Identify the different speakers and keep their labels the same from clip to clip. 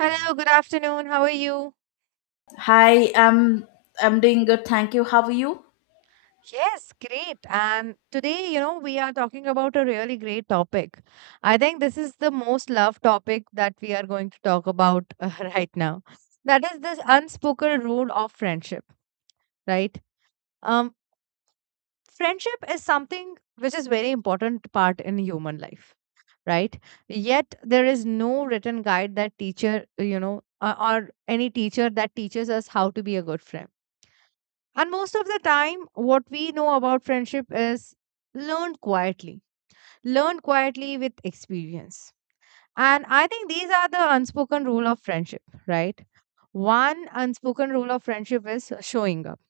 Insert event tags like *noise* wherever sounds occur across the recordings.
Speaker 1: Hello, good afternoon. How are you?
Speaker 2: Hi, I'm doing good. Thank you. How are you?
Speaker 1: Yes, great. And today, you know, we are talking about a really great topic. I think this is the most loved topic that we are going to talk about *laughs* right now. That is this unspoken rule of friendship, right? Um, Friendship is something which is very important part in human life, right? Yet there is no written guide that teacher, you know, or any teacher that teaches us how to be a good friend. And most of the time, what we know about friendship is learned quietly, learned quietly with experience. And I think these are the unspoken rule of friendship, right? One unspoken rule of friendship is showing up,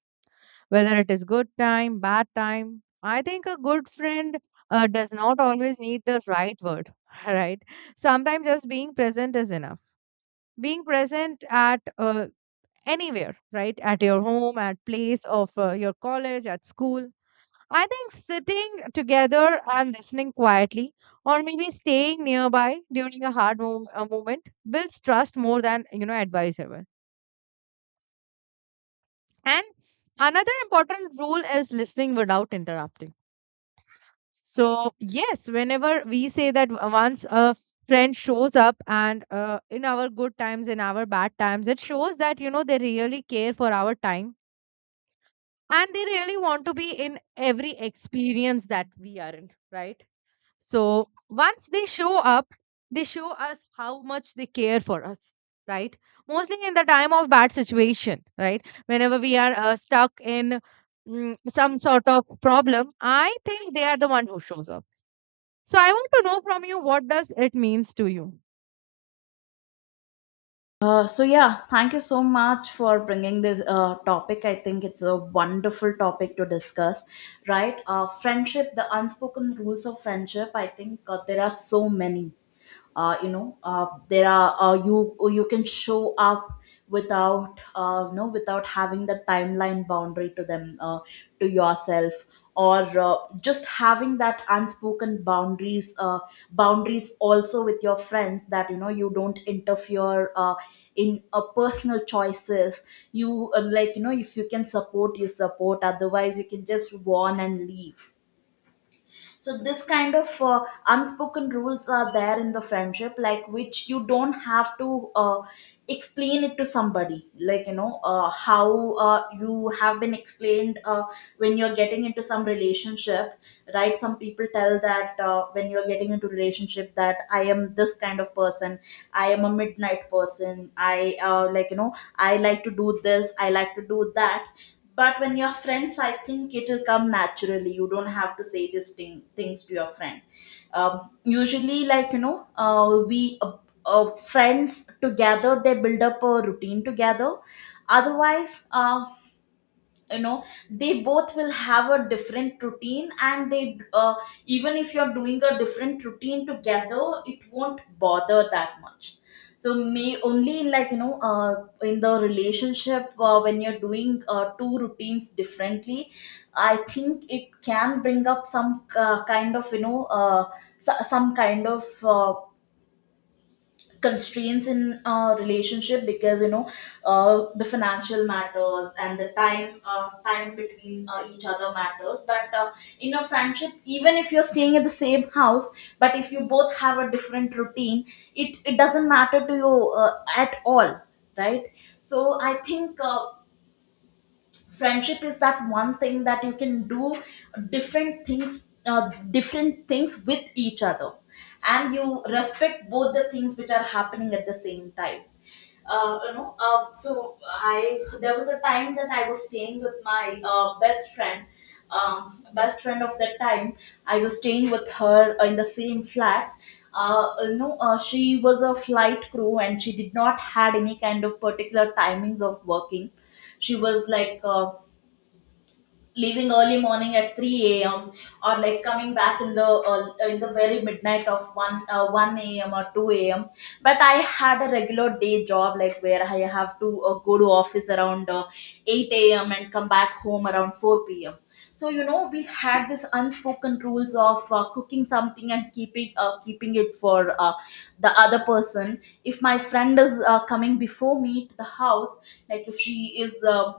Speaker 1: whether it is good time, bad time. I think a good friend does not always need the right word, *laughs* right? Sometimes just being present is enough. Being present at anywhere, right? At your home, at place of your college, at school. I think sitting together and listening quietly, or maybe staying nearby during a a moment, builds trust more than you know advice ever. And another important rule is listening without interrupting. So yes, whenever we say that once a friend shows up and in our good times, in our bad times, it shows that you know they really care for our time and they really want to be in every experience that we are in, right? So once they show up, they show us how much they care for us, right? Mostly in the time of bad situation, right? Whenever we are stuck in some sort of problem, I think they are the one who shows up. So I want to know from you, what does it means to you?
Speaker 2: So yeah, thank you so much for bringing this topic. I think it's a wonderful topic to discuss, right? Friendship, the unspoken rules of friendship. I think there are so many. There are You can show up without without having the timeline boundary to them, to yourself, or just having that unspoken boundaries, boundaries also with your friends, that you know you don't interfere in personal choices. You, like you know, if you can support, you support, otherwise you can just warn and leave. So this kind of unspoken rules are there in the friendship, like which you don't have to explain it to somebody, like you know how you have been explained when you're getting into some relationship. Right, some people tell that when you're getting into relationship that I am this kind of person, I am a midnight person, I like you know, I like to do this, I like to do that. But when you're friends I think it'll come naturally, you don't have to say these things to your friend. Usually like you know, we friends together they build up a routine together. Otherwise, you know, they both will have a different routine, and they, even if you're doing a different routine together, it won't bother that much. So may only like you know, in the relationship, when you're doing two routines differently, I think it can bring up some kind of, you know, some kind of constraints in a relationship. Because you know, the financial matters and the time, time between each other matters. But in a friendship, even if you're staying at the same house, but if you both have a different routine, it doesn't matter to you at all, right. So I think friendship is that one thing that you can do different things with each other, and you respect both the things which are happening at the same time. So I, there was a time that I was staying with my best friend of that time. I was staying with her in the same flat. She was a flight crew and she did not had any kind of particular timings of working. She was like, leaving early morning at 3 a.m. or like coming back in the, uh, in the very midnight of 1 a.m. or 2 a.m. But I had a regular day job, like where I have to, go to office around 8 a.m. and come back home around 4 p.m. So you know we had this unspoken rules of cooking something and keeping it for uh, the other person. If my friend is coming before me to the house, like if she is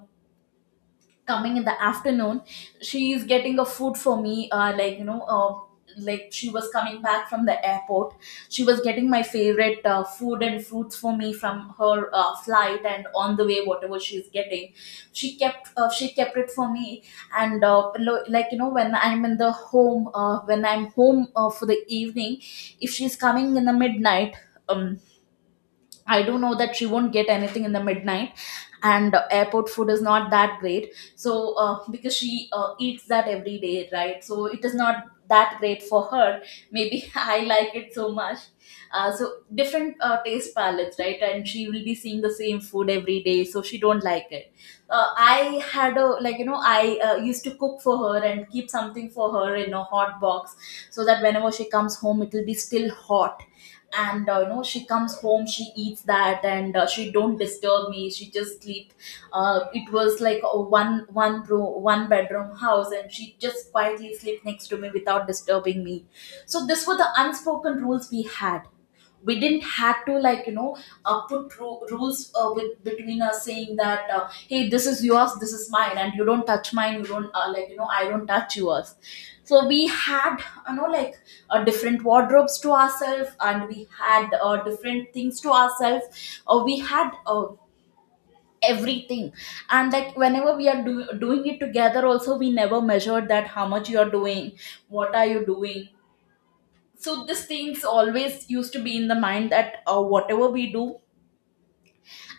Speaker 2: coming in the afternoon, she is getting a food for me, like you know, like she was coming back from the airport, she was getting my favorite food and fruits for me from her flight, and on the way whatever she's getting, she kept it for me. And like you know, when I'm in the home, when I'm home for the evening, if she's coming in the midnight, um I do know that she won't get anything in the midnight, and airport food is not that great. So, because she eats that every day, right? So it is not that great for her. Maybe *laughs* I like it so much. So, different taste palettes, right? And she will be seeing the same food every day, so she don't like it. I had a, like you know, I used to cook for her and keep something for her in a hot box, so that whenever she comes home it will be still hot. And you know, she comes home, she eats that, and she don't disturb me, she just sleep. It was like a one bedroom house, and she just quietly sleep next to me without disturbing me. So this were the unspoken rules we had. We didn't have to, like you know, put rules with between us, saying that hey, this is yours, this is mine, and you don't touch mine, you don't, like you know, I don't touch yours. So we had, you know, like, different wardrobes to ourselves, and we had different things to ourselves, we had everything. And like whenever we are doing it together also, we never measured that how much you are doing, what are you doing. So these things always used to be in the mind that whatever we do,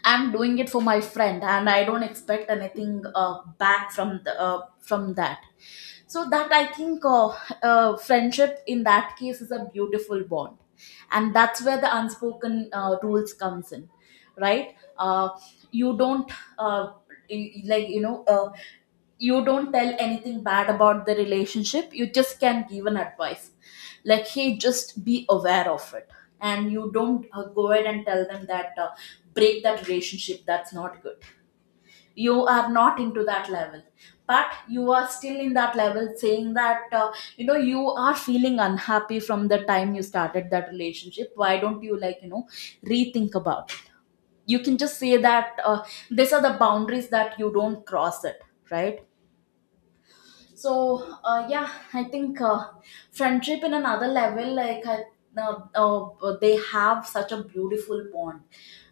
Speaker 2: I'm doing it for my friend, and I don't expect anything back from the, from that. So that I think friendship in that case is a beautiful bond, and that's where the unspoken rules comes in, right. You don't, uh, like you know, you don't tell anything bad about the relationship, you just can give an advice, like hey, just be aware of it. And you don't go ahead and tell them that break that relationship, that's not good, you are not into that level. But you are still in that level, saying that you know, you are feeling unhappy from the time you started that relationship, why don't you, like you know, rethink about it. You can just say that these are the boundaries, that you don't cross it, right. So yeah, I think friendship in another level. Like I, they have such a beautiful bond,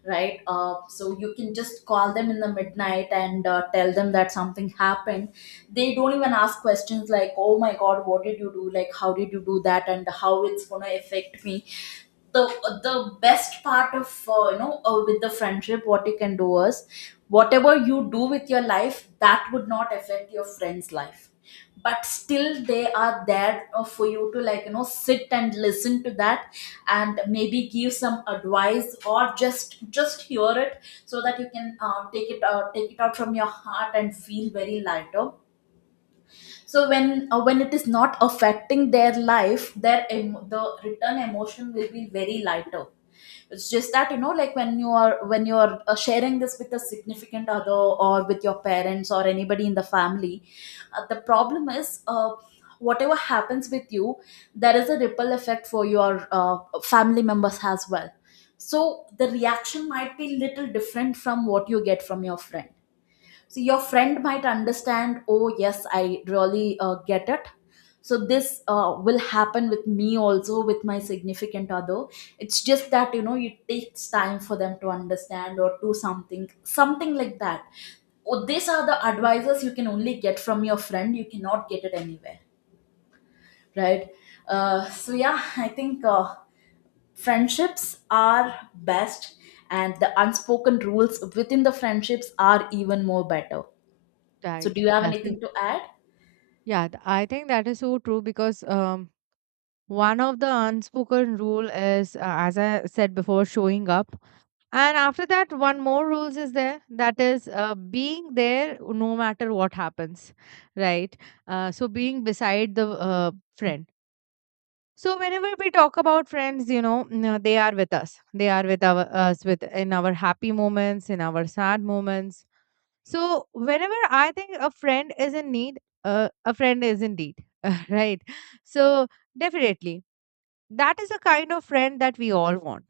Speaker 2: right? So you can just call them in the midnight and tell them that something happened. They don't even ask questions like, "Oh my God, what did you do? Like, how did you do that? And how it's gonna affect me?" the the best part of, with the friendship, what you can do is, whatever you do with your life that would not affect your friend's life, but still they are there for you to, like you know, sit and listen to that, and maybe give some advice, or just hear it, so that you can take it out, take it out from your heart, and feel very lighter. So when it is not affecting their life, their the return emotion will be very lighter. It's just that you know, like when you are sharing this with a significant other, or with your parents, or anybody in the family, the problem is, whatever happens with you, there is a ripple effect for your family members as well. So the reaction might be little different from what you get from your friend. So your friend might understand, oh yes, I really get it. So this will happen with me also with my significant other. It's just that you know it takes time for them to understand, or do something like that. Oh, these are the advices you can only get from your friend, you cannot get it anywhere, right. So yeah, I think friendships are best, and the unspoken rules within the friendships are even more better. So,
Speaker 1: Right.
Speaker 2: do you have
Speaker 1: That's
Speaker 2: anything
Speaker 1: it.
Speaker 2: to add?
Speaker 1: Yeah, I think that is so true because one of the unspoken rule is, as I said before, showing up. And after that, one more rules is there, that is being there no matter what happens, right? So being beside the friend. So whenever we talk about friends, you know, they are with us. They are with our, us with in our happy moments, in our sad moments, so whenever I think a friend is in need, a friend is indeed, *laughs* right? So definitely, that is the kind of friend that we all want,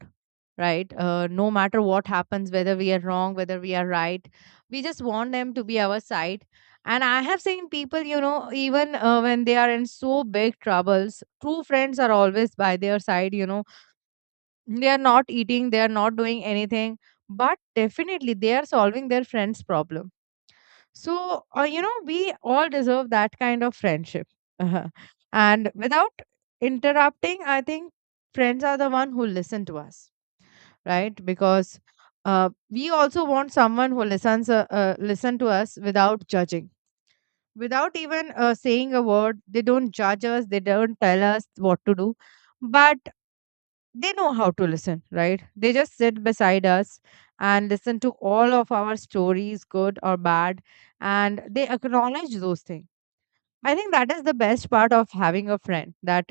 Speaker 1: right? No matter what happens, whether we are wrong, whether we are right, we just want them to be our side. And I have seen people, you know, even when they are in so big troubles, true friends are always by their side, you know. They are not eating, they are not doing anything, but definitely they are solving their friend's problem. So, you know, we all deserve that kind of friendship. *laughs* Uh-huh. And without interrupting, I think friends are the one who listen to us, right? Because we also want someone who listens, listen to us without judging, without even saying a word. They don't judge us. They don't tell us what to do, but they know how to listen, right? They just sit beside us and listen to all of our stories, good or bad, and they acknowledge those things. I think that is the best part of having a friend, that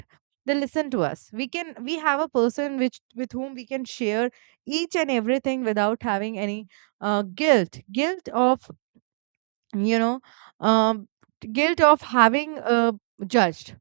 Speaker 1: they listen to us. We have a person which with whom we can share each and everything without having any guilt of you know um, guilt of having judged.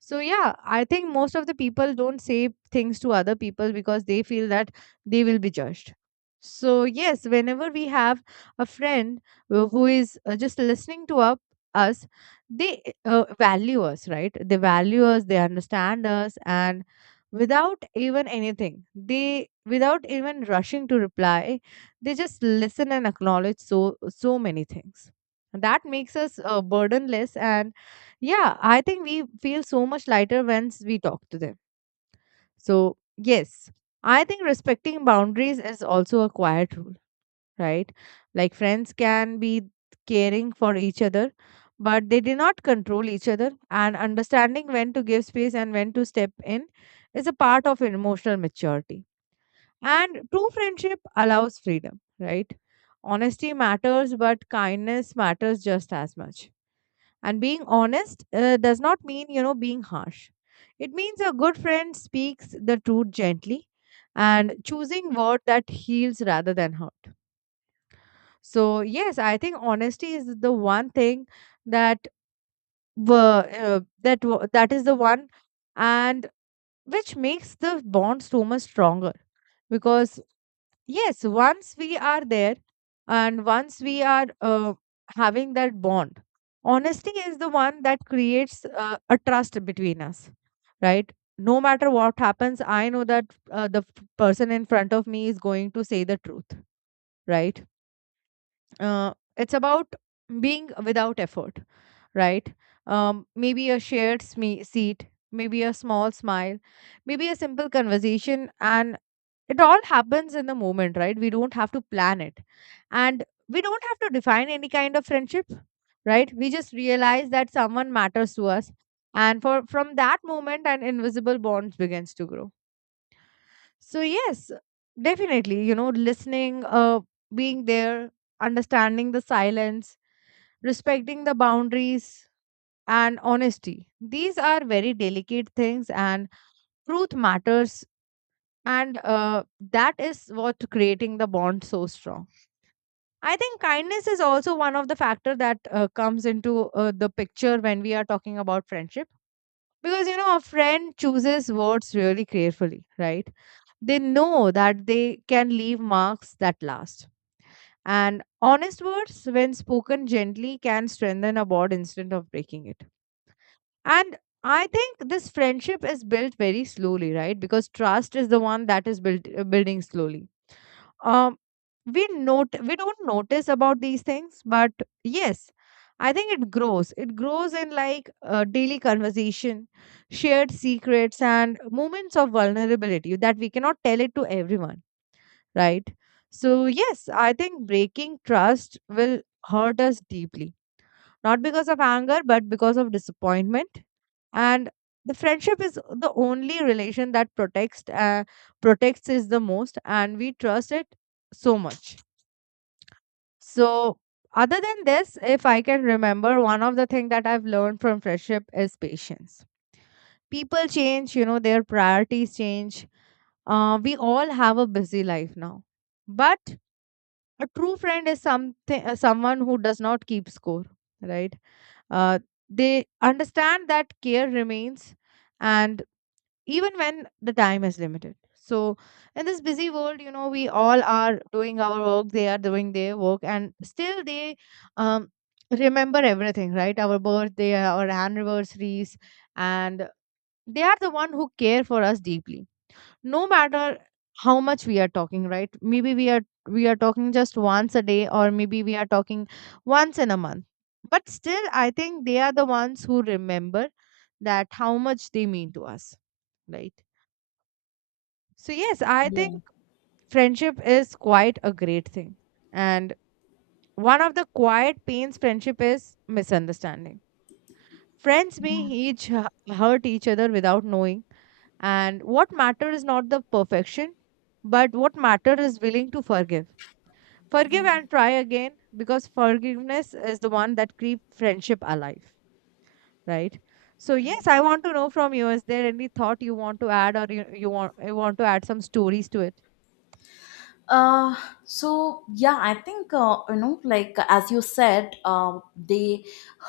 Speaker 1: So yeah, I think most of the people don't say things to other people because they feel that they will be judged. So yes, whenever we have a friend who is just listening to up, us, they value us, right? They value us, they understand us, and without even anything, they, without even rushing to reply, they just listen and acknowledge so so many things that makes us burdenless. And yeah, I think we feel so much lighter once we talk to them. So yes, I think respecting boundaries is also a quiet rule, right? Like friends can be caring for each other, but they do not control each other, and understanding when to give space and when to step in is a part of emotional maturity. And true friendship allows freedom, right? Honesty matters, but kindness matters just as much. And being honest does not mean, you know, being harsh. It means a good friend speaks the truth gently and choosing word that heals rather than hurt. So yes, I think honesty is the one thing that that is the one and which makes the bond so much stronger, because yes, once we are there and once we are having that bond, honesty is the one that creates a trust between us, right? No matter what happens, I know that person in front of me is going to say the truth, right? It's about being without effort, right? Maybe a seat, maybe a small smile, maybe a simple conversation, and it all happens in the moment. Right, we don't have to plan it, and we don't have to define any kind of friendship, right? We just realize that someone matters to us, and for from that moment an invisible bond begins to grow. So yes, definitely, you know, listening, uh, being there, understanding the silence, respecting the boundaries, and honesty, these are very delicate things. And truth matters, and that is what creating the bond so strong. I think kindness is also one of the factor that comes into the picture when we are talking about friendship, because you know a friend chooses words really carefully, right? They know that they can leave marks that last, and honest words when spoken gently can strengthen a bond instead of breaking it. And I think this friendship is built very slowly, right? Because trust is the one that is built, building slowly. Um, we don't notice about these things, but yes, I think it grows. It grows in like daily conversation, shared secrets, and moments of vulnerability that we cannot tell it to everyone, right? So yes, I think breaking trust will hurt us deeply, not because of anger, but because of disappointment. And the friendship is the only relation that protects protects is the most, and we trust it so much. So, other than this, if I can remember, one of the thing that I've learned from friendship is patience. People change, you know, their priorities change. We all have a busy life now, but a true friend is something, someone who does not keep score, right? Uh, they understand that care remains, and even when the time is limited. So in this busy world, you know, we all are doing our work, they are doing their work, and still they um, remember everything, right? Our birthday, our anniversaries, and they are the one who care for us deeply, no matter how much we are talking. Right, maybe we are talking just once a day, or maybe we are talking once in a month, but still I think they are the ones who remember that how much they mean to us, right? So yes, I
Speaker 2: Yeah.
Speaker 1: think friendship is quite a great thing. And one of the quiet pains friendship is misunderstanding. Friends may each hu- hurt each other without knowing. And what matter is not the perfection, but what matter is willing to forgive. Forgive
Speaker 2: Yeah.
Speaker 1: and try again, because forgiveness is the one that keeps friendship alive, right? So
Speaker 2: I-
Speaker 1: yes, I want to know from you, is there any thought you want to add, or you want to add some stories to it?
Speaker 2: Uh, so yeah, I think, you know, like as you said, they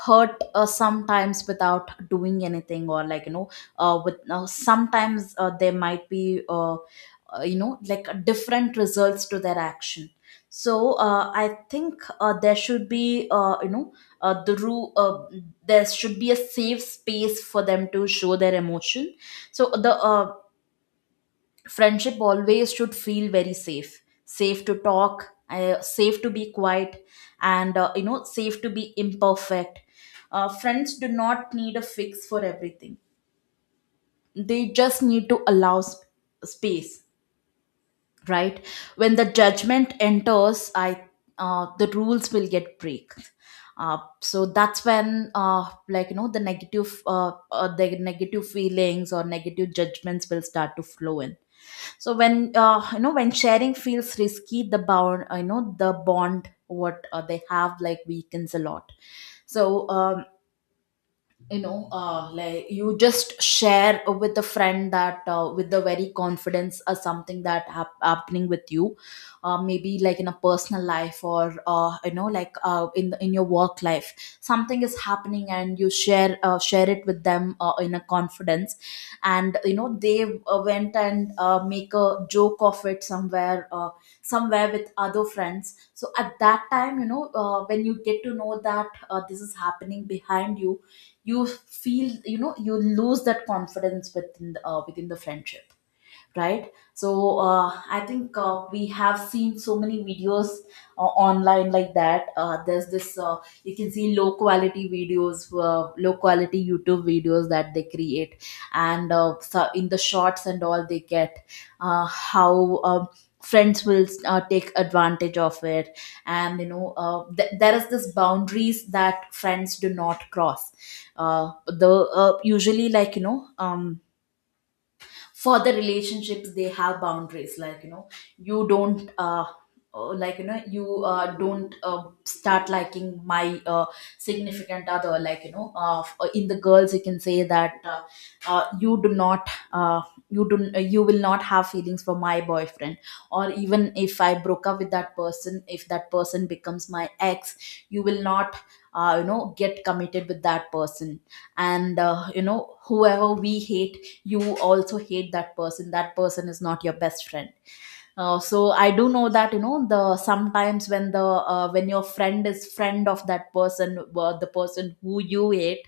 Speaker 2: hurt sometimes without doing anything, or like you know, with sometimes there might be you know, like different results to their action. So I think there should be, you know, the rule, there should be a safe space for them to show their emotion. So the friendship always should feel very safe to talk, safe to be quiet, and safe to be imperfect. Friends do not need a fix for everything. They just need to allow space. Right. When the judgment enters, I the rules will get break. So that's when, the negative feelings or negative judgments will start to flow in. So when you know when sharing feels risky, the bond what they have like weakens a lot. So like you just share with a friend that, with the very confidence, or something that happening with you, maybe like in a personal life, or in your work life. Something is happening and you share it with them, in a confidence. And they went and make a joke of it somewhere with other friends. So at that time, when you get to know that this is happening behind you, you feel, you know, you lose that confidence within within the friendship. Right. So I think we have seen so many videos uh, online. Like that, there's this you can see low quality videos, low quality YouTube videos that they create. And so in the shorts and all, they get how friends will take advantage of it. And there is this boundaries that friends do not cross. Uh, the Usually, um, for the relationships, they have boundaries. You don't like you know you don't start liking my significant other. In the girls you can say that, you do not you do you will not have feelings for my boyfriend, or even if I broke up with that person, if that person becomes my ex, you will not get committed with that person. And whoever we hate, you also hate that person. That person is not your best friend. So I do know that, the sometimes when the, when your friend is friend of that person, the person who you hate,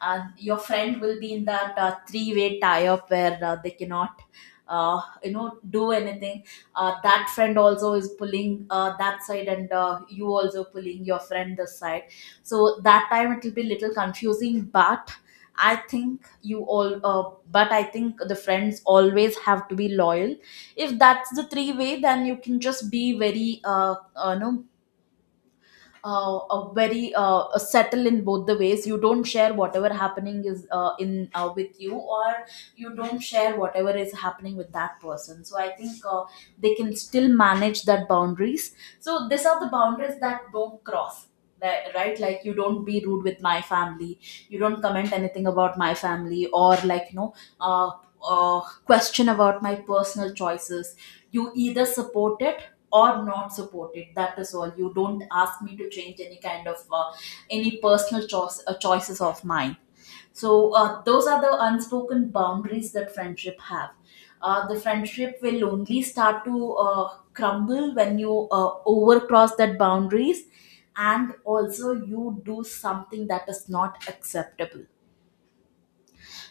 Speaker 2: your friend will be in that three-way tie up where they cannot do anything. That friend also is pulling that side, and you also pulling your friend this side. So that time it will be little confusing. But I think the friends always have to be loyal. If that's the three way, then you can just be very no a very a settle in both the ways. You don't share whatever happening is in with you, or you don't share whatever is happening with that person. So I think they can still manage that boundaries. So these are the boundaries that don't cross. Right, like you don't be rude with my family, you don't comment anything about my family, or uh, question about my personal choices. You either support it, or not support it. That is all. You don't ask me to change any kind of any personal choice, choices of mine. So those are the unspoken boundaries that friendship have. The friendship will only start to crumble when you overcross that boundaries, and also you do something that is not acceptable.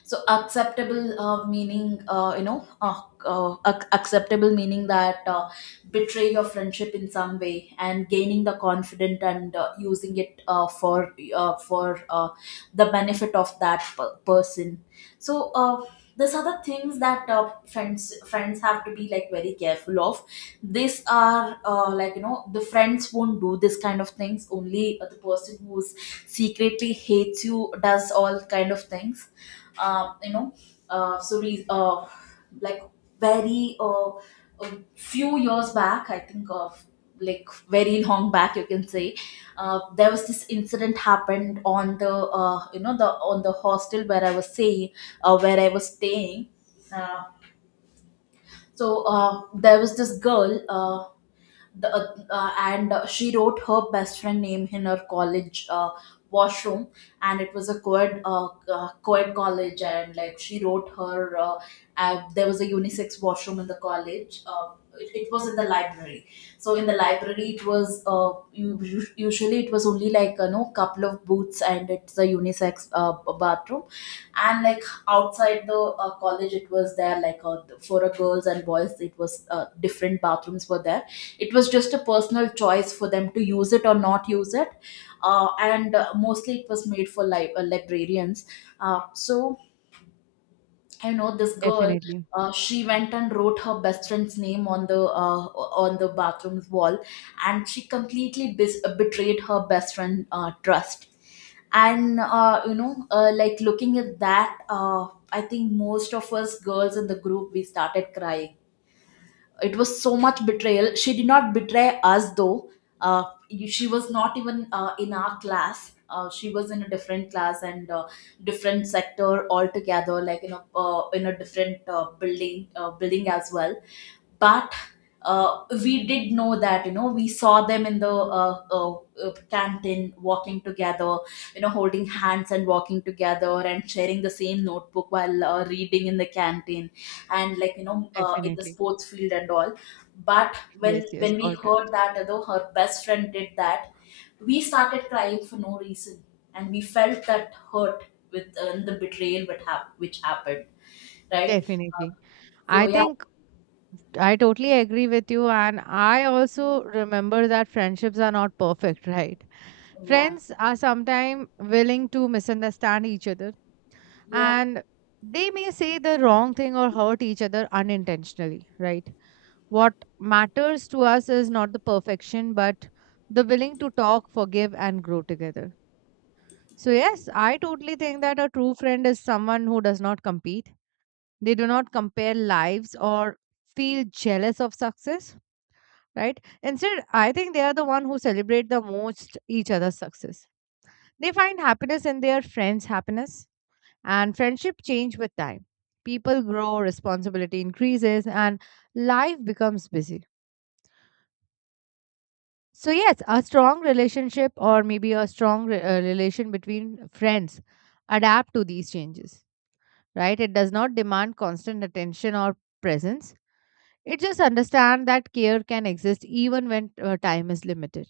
Speaker 2: So acceptable meaning, acceptable meaning that betray your friendship in some way and gaining the confident and using it for the benefit of that person. So these are the things that friends have to be like very careful of. These are the friends won't do this kind of things. Only the person who's secretly hates you does all kind of things. Uh, you know so re- like very A few years back, I think of, like very long back you can say, there was this incident happened on the, on the hostel where I was saying, where I was staying. uh, there was this girl, the, and she wrote her best friend name in her college washroom. And it was a co-ed, co-ed college, and like she wrote her there was a unisex washroom in the college. It was in the library. So in the library, it was usually, it was only couple of booths, and it's a unisex bathroom. And like outside the college, it was there, for a girls and boys, it was different bathrooms were there. It was just a personal choice for them to use it or not use it. And Mostly it was made for librarians. So I know this girl.
Speaker 1: Definitely,
Speaker 2: She went and wrote her best friend's name on the bathroom's wall, and she completely betrayed her best friend trust. And like looking at that, I think most of us girls in the group, we started crying. It was so much betrayal. She did not betray us though. uh, she was not even in our class. She was in a different class, and different sector altogether, like in a, in a different building as well. But we did know that, you know, we saw them in the canteen walking together, you know, holding hands and walking together, and sharing the same notebook while reading in the canteen, and in the
Speaker 1: definitely.
Speaker 2: sports field and all. But when
Speaker 1: Yes, yes,
Speaker 2: when we
Speaker 1: got it.
Speaker 2: heard that, you know, her best friend did that, we started crying for no reason, and we felt that hurt with the betrayal what which happened. Right.
Speaker 1: Definitely.
Speaker 2: So
Speaker 1: I
Speaker 2: yeah,
Speaker 1: think I totally agree with you. And I also remember that friendships are not perfect, right?
Speaker 2: yeah,
Speaker 1: Friends are sometimes willing to misunderstand each other,
Speaker 2: yeah.
Speaker 1: and they may say the wrong thing or hurt each other unintentionally, right? What matters to us is not the perfection, but the willing to talk, forgive, and grow together. So, yes, I totally think that a true friend is someone who does not compete. They do not compare lives or feel jealous of success, right? Instead, I think they are the one who celebrate the most each other's success. They find happiness in their friends' happiness, and friendship change with time. People grow, responsibility increases, and life becomes busy. So yes, a strong relationship or maybe a relation between friends adapt to these changes, right? It does not demand constant attention or presence. It just understand that care can exist even when time is limited.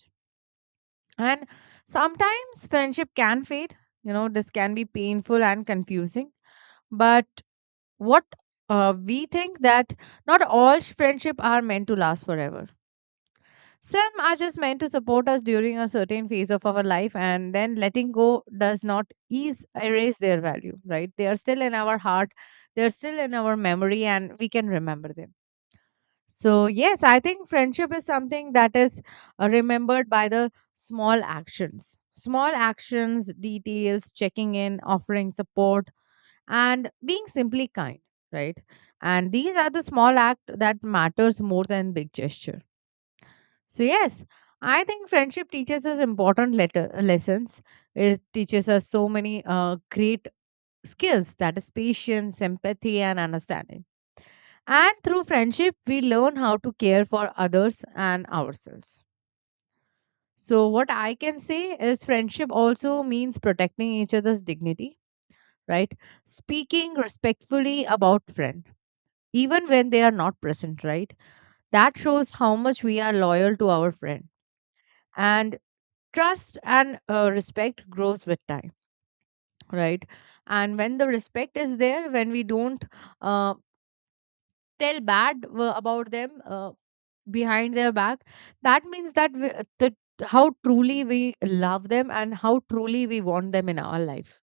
Speaker 1: And sometimes friendship can fade. You know, this can be painful and confusing. But what we think that not all friendship are meant to last forever. Some are just meant to support us during a certain phase of our life, and then letting go does not ease erase their value. Right? They are still in our heart. They are still in our memory, and we can remember them. So, yes, I think friendship is something that is remembered by the small actions. Small actions, details, checking in, offering support, and being simply kind, right? And these are the small act that matters more than big gesture. So, yes, I think friendship teaches us important lessons. It teaches us so many great skills that is patience, empathy, and understanding and through friendship, we learn how to care for others and ourselves. So, what I can say is friendship also means protecting each other's dignity, right? Speaking respectfully about friend, even when they are not present, right? That shows how much we are loyal to our friend. And trust and respect grows with time, right? And when the respect is there, when we don't uh, tell bad about them, behind their back that means the, how truly we love them and how truly we want them in our life,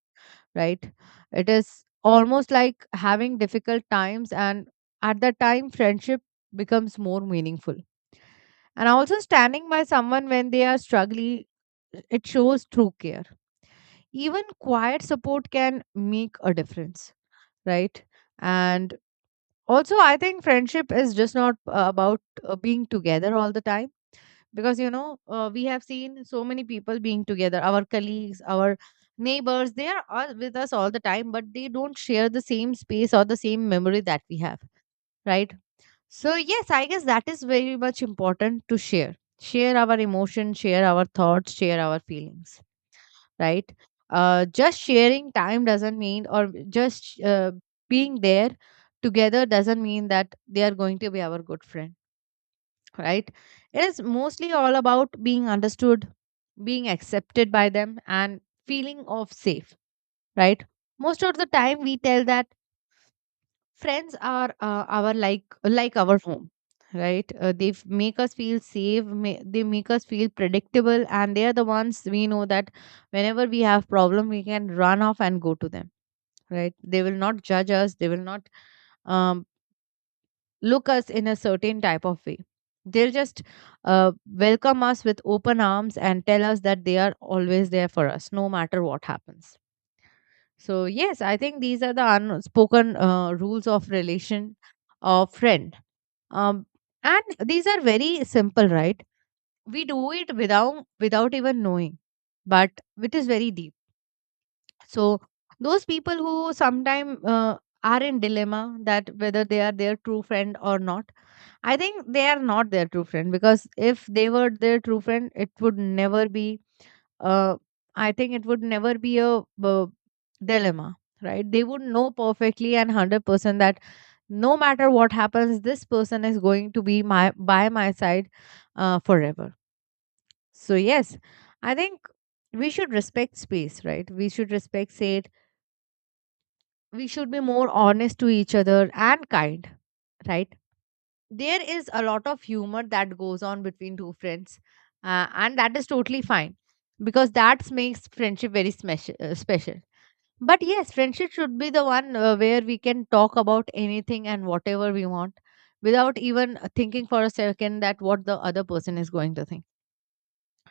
Speaker 1: right? It is almost like having difficult times and at that time friendship becomes more meaningful, and also standing by someone when they are struggling, it shows true care. Even quiet support can make a difference, right? And also I think friendship is just not about being together all the time because you know we have seen so many people being together, our colleagues, our neighbors, they are all with us all the time, but they don't share the same space or the same memory that we have, right? So yes, I guess that is very much important to share, share our emotions, share our thoughts, share our feelings, right? Just sharing time doesn't mean, or just being there together doesn't mean that they are going to be our good friend, right? It is mostly all about being understood, being accepted by them, and feeling of safe, right? Most of the time, we tell that friends are our like our home, right? They make us feel safe. They make us feel predictable, and they are the ones we know that whenever we have problem, we can run off and go to them, right? They will not judge us. They will not. Um, Look us in a certain type of way. They'll just welcome us with open arms and tell us that they are always there for us, no matter what happens. So, yes, I think these are the unspoken rules of relation of friend. Um, and these are very simple, right? We do it without even knowing, but it is very deep. So those people who sometimes are in dilemma that whether they are their true friend or not, I think they are not their true friend, because if they were their true friend, it would never be. Uh, I think it would never be a dilemma, right? They would know perfectly and 100% that no matter what happens, this person is going to be my by my side forever. So yes, I think we should respect space, right? We should respect it. We should be more honest to each other and kind, right? There is a lot of humor that goes on between two friends, and that is totally fine, because that makes friendship very special. But yes, friendship should be the one where we can talk about anything and whatever we want, without even thinking for a second that what the other person is going to think,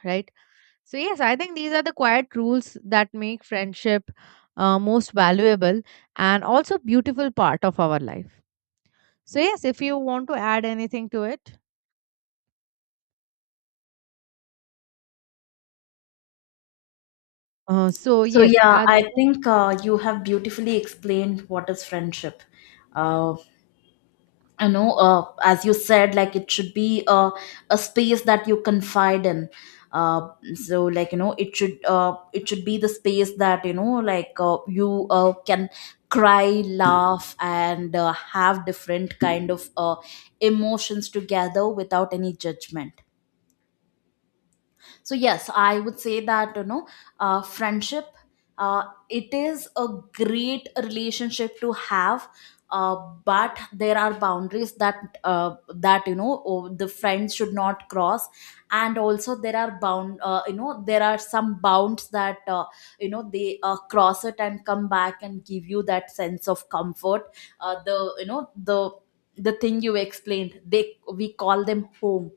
Speaker 1: right? So yes, I think these are the quiet rules that make friendship most valuable and also beautiful part of our life. So yes, if you want to add anything to it. So
Speaker 2: So
Speaker 1: yes,
Speaker 2: yeah,
Speaker 1: and you
Speaker 2: I
Speaker 1: know,
Speaker 2: think you have beautifully explained what is friendship. Uh, you know, as you said, like it should be a space that you confide in. So, it should be the space that, you know, like you can cry, laugh, and have different kind of emotions together without any judgment. So yes, I would say that, you know, friendship, uh, it is a great relationship to have. uh, but there are boundaries that uh, you know, the friends should not cross. And also, there are bound you know, there are some bounds that you know they cross it and come back and give you that sense of comfort. uh, the you know the the thing you explained, they we call them home.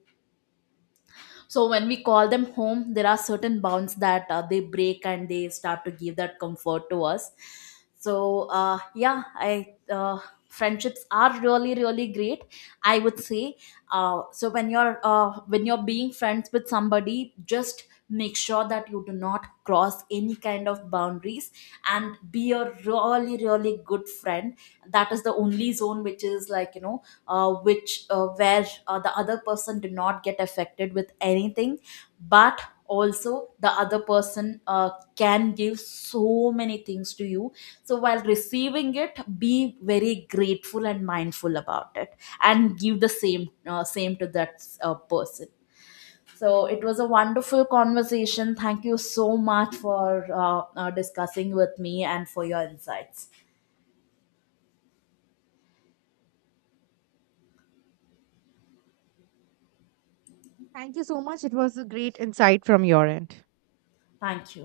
Speaker 2: So when we call them home, there are certain bounds that they break, and they start to give that comfort to us. So yeah, I friendships are really really great, I would say. So when you're being friends with somebody, just make sure that you do not cross any kind of boundaries, and be a really really good friend. That is the only zone which is which where the other person did not get affected with anything. But also, the other person can give so many things to you. So while receiving it, be very grateful and mindful about it, and give the same same to that person. So it was a wonderful conversation. Thank you so much for discussing with me and for your insights.
Speaker 1: thank you so much. It was a great insight from your end.
Speaker 2: Thank you.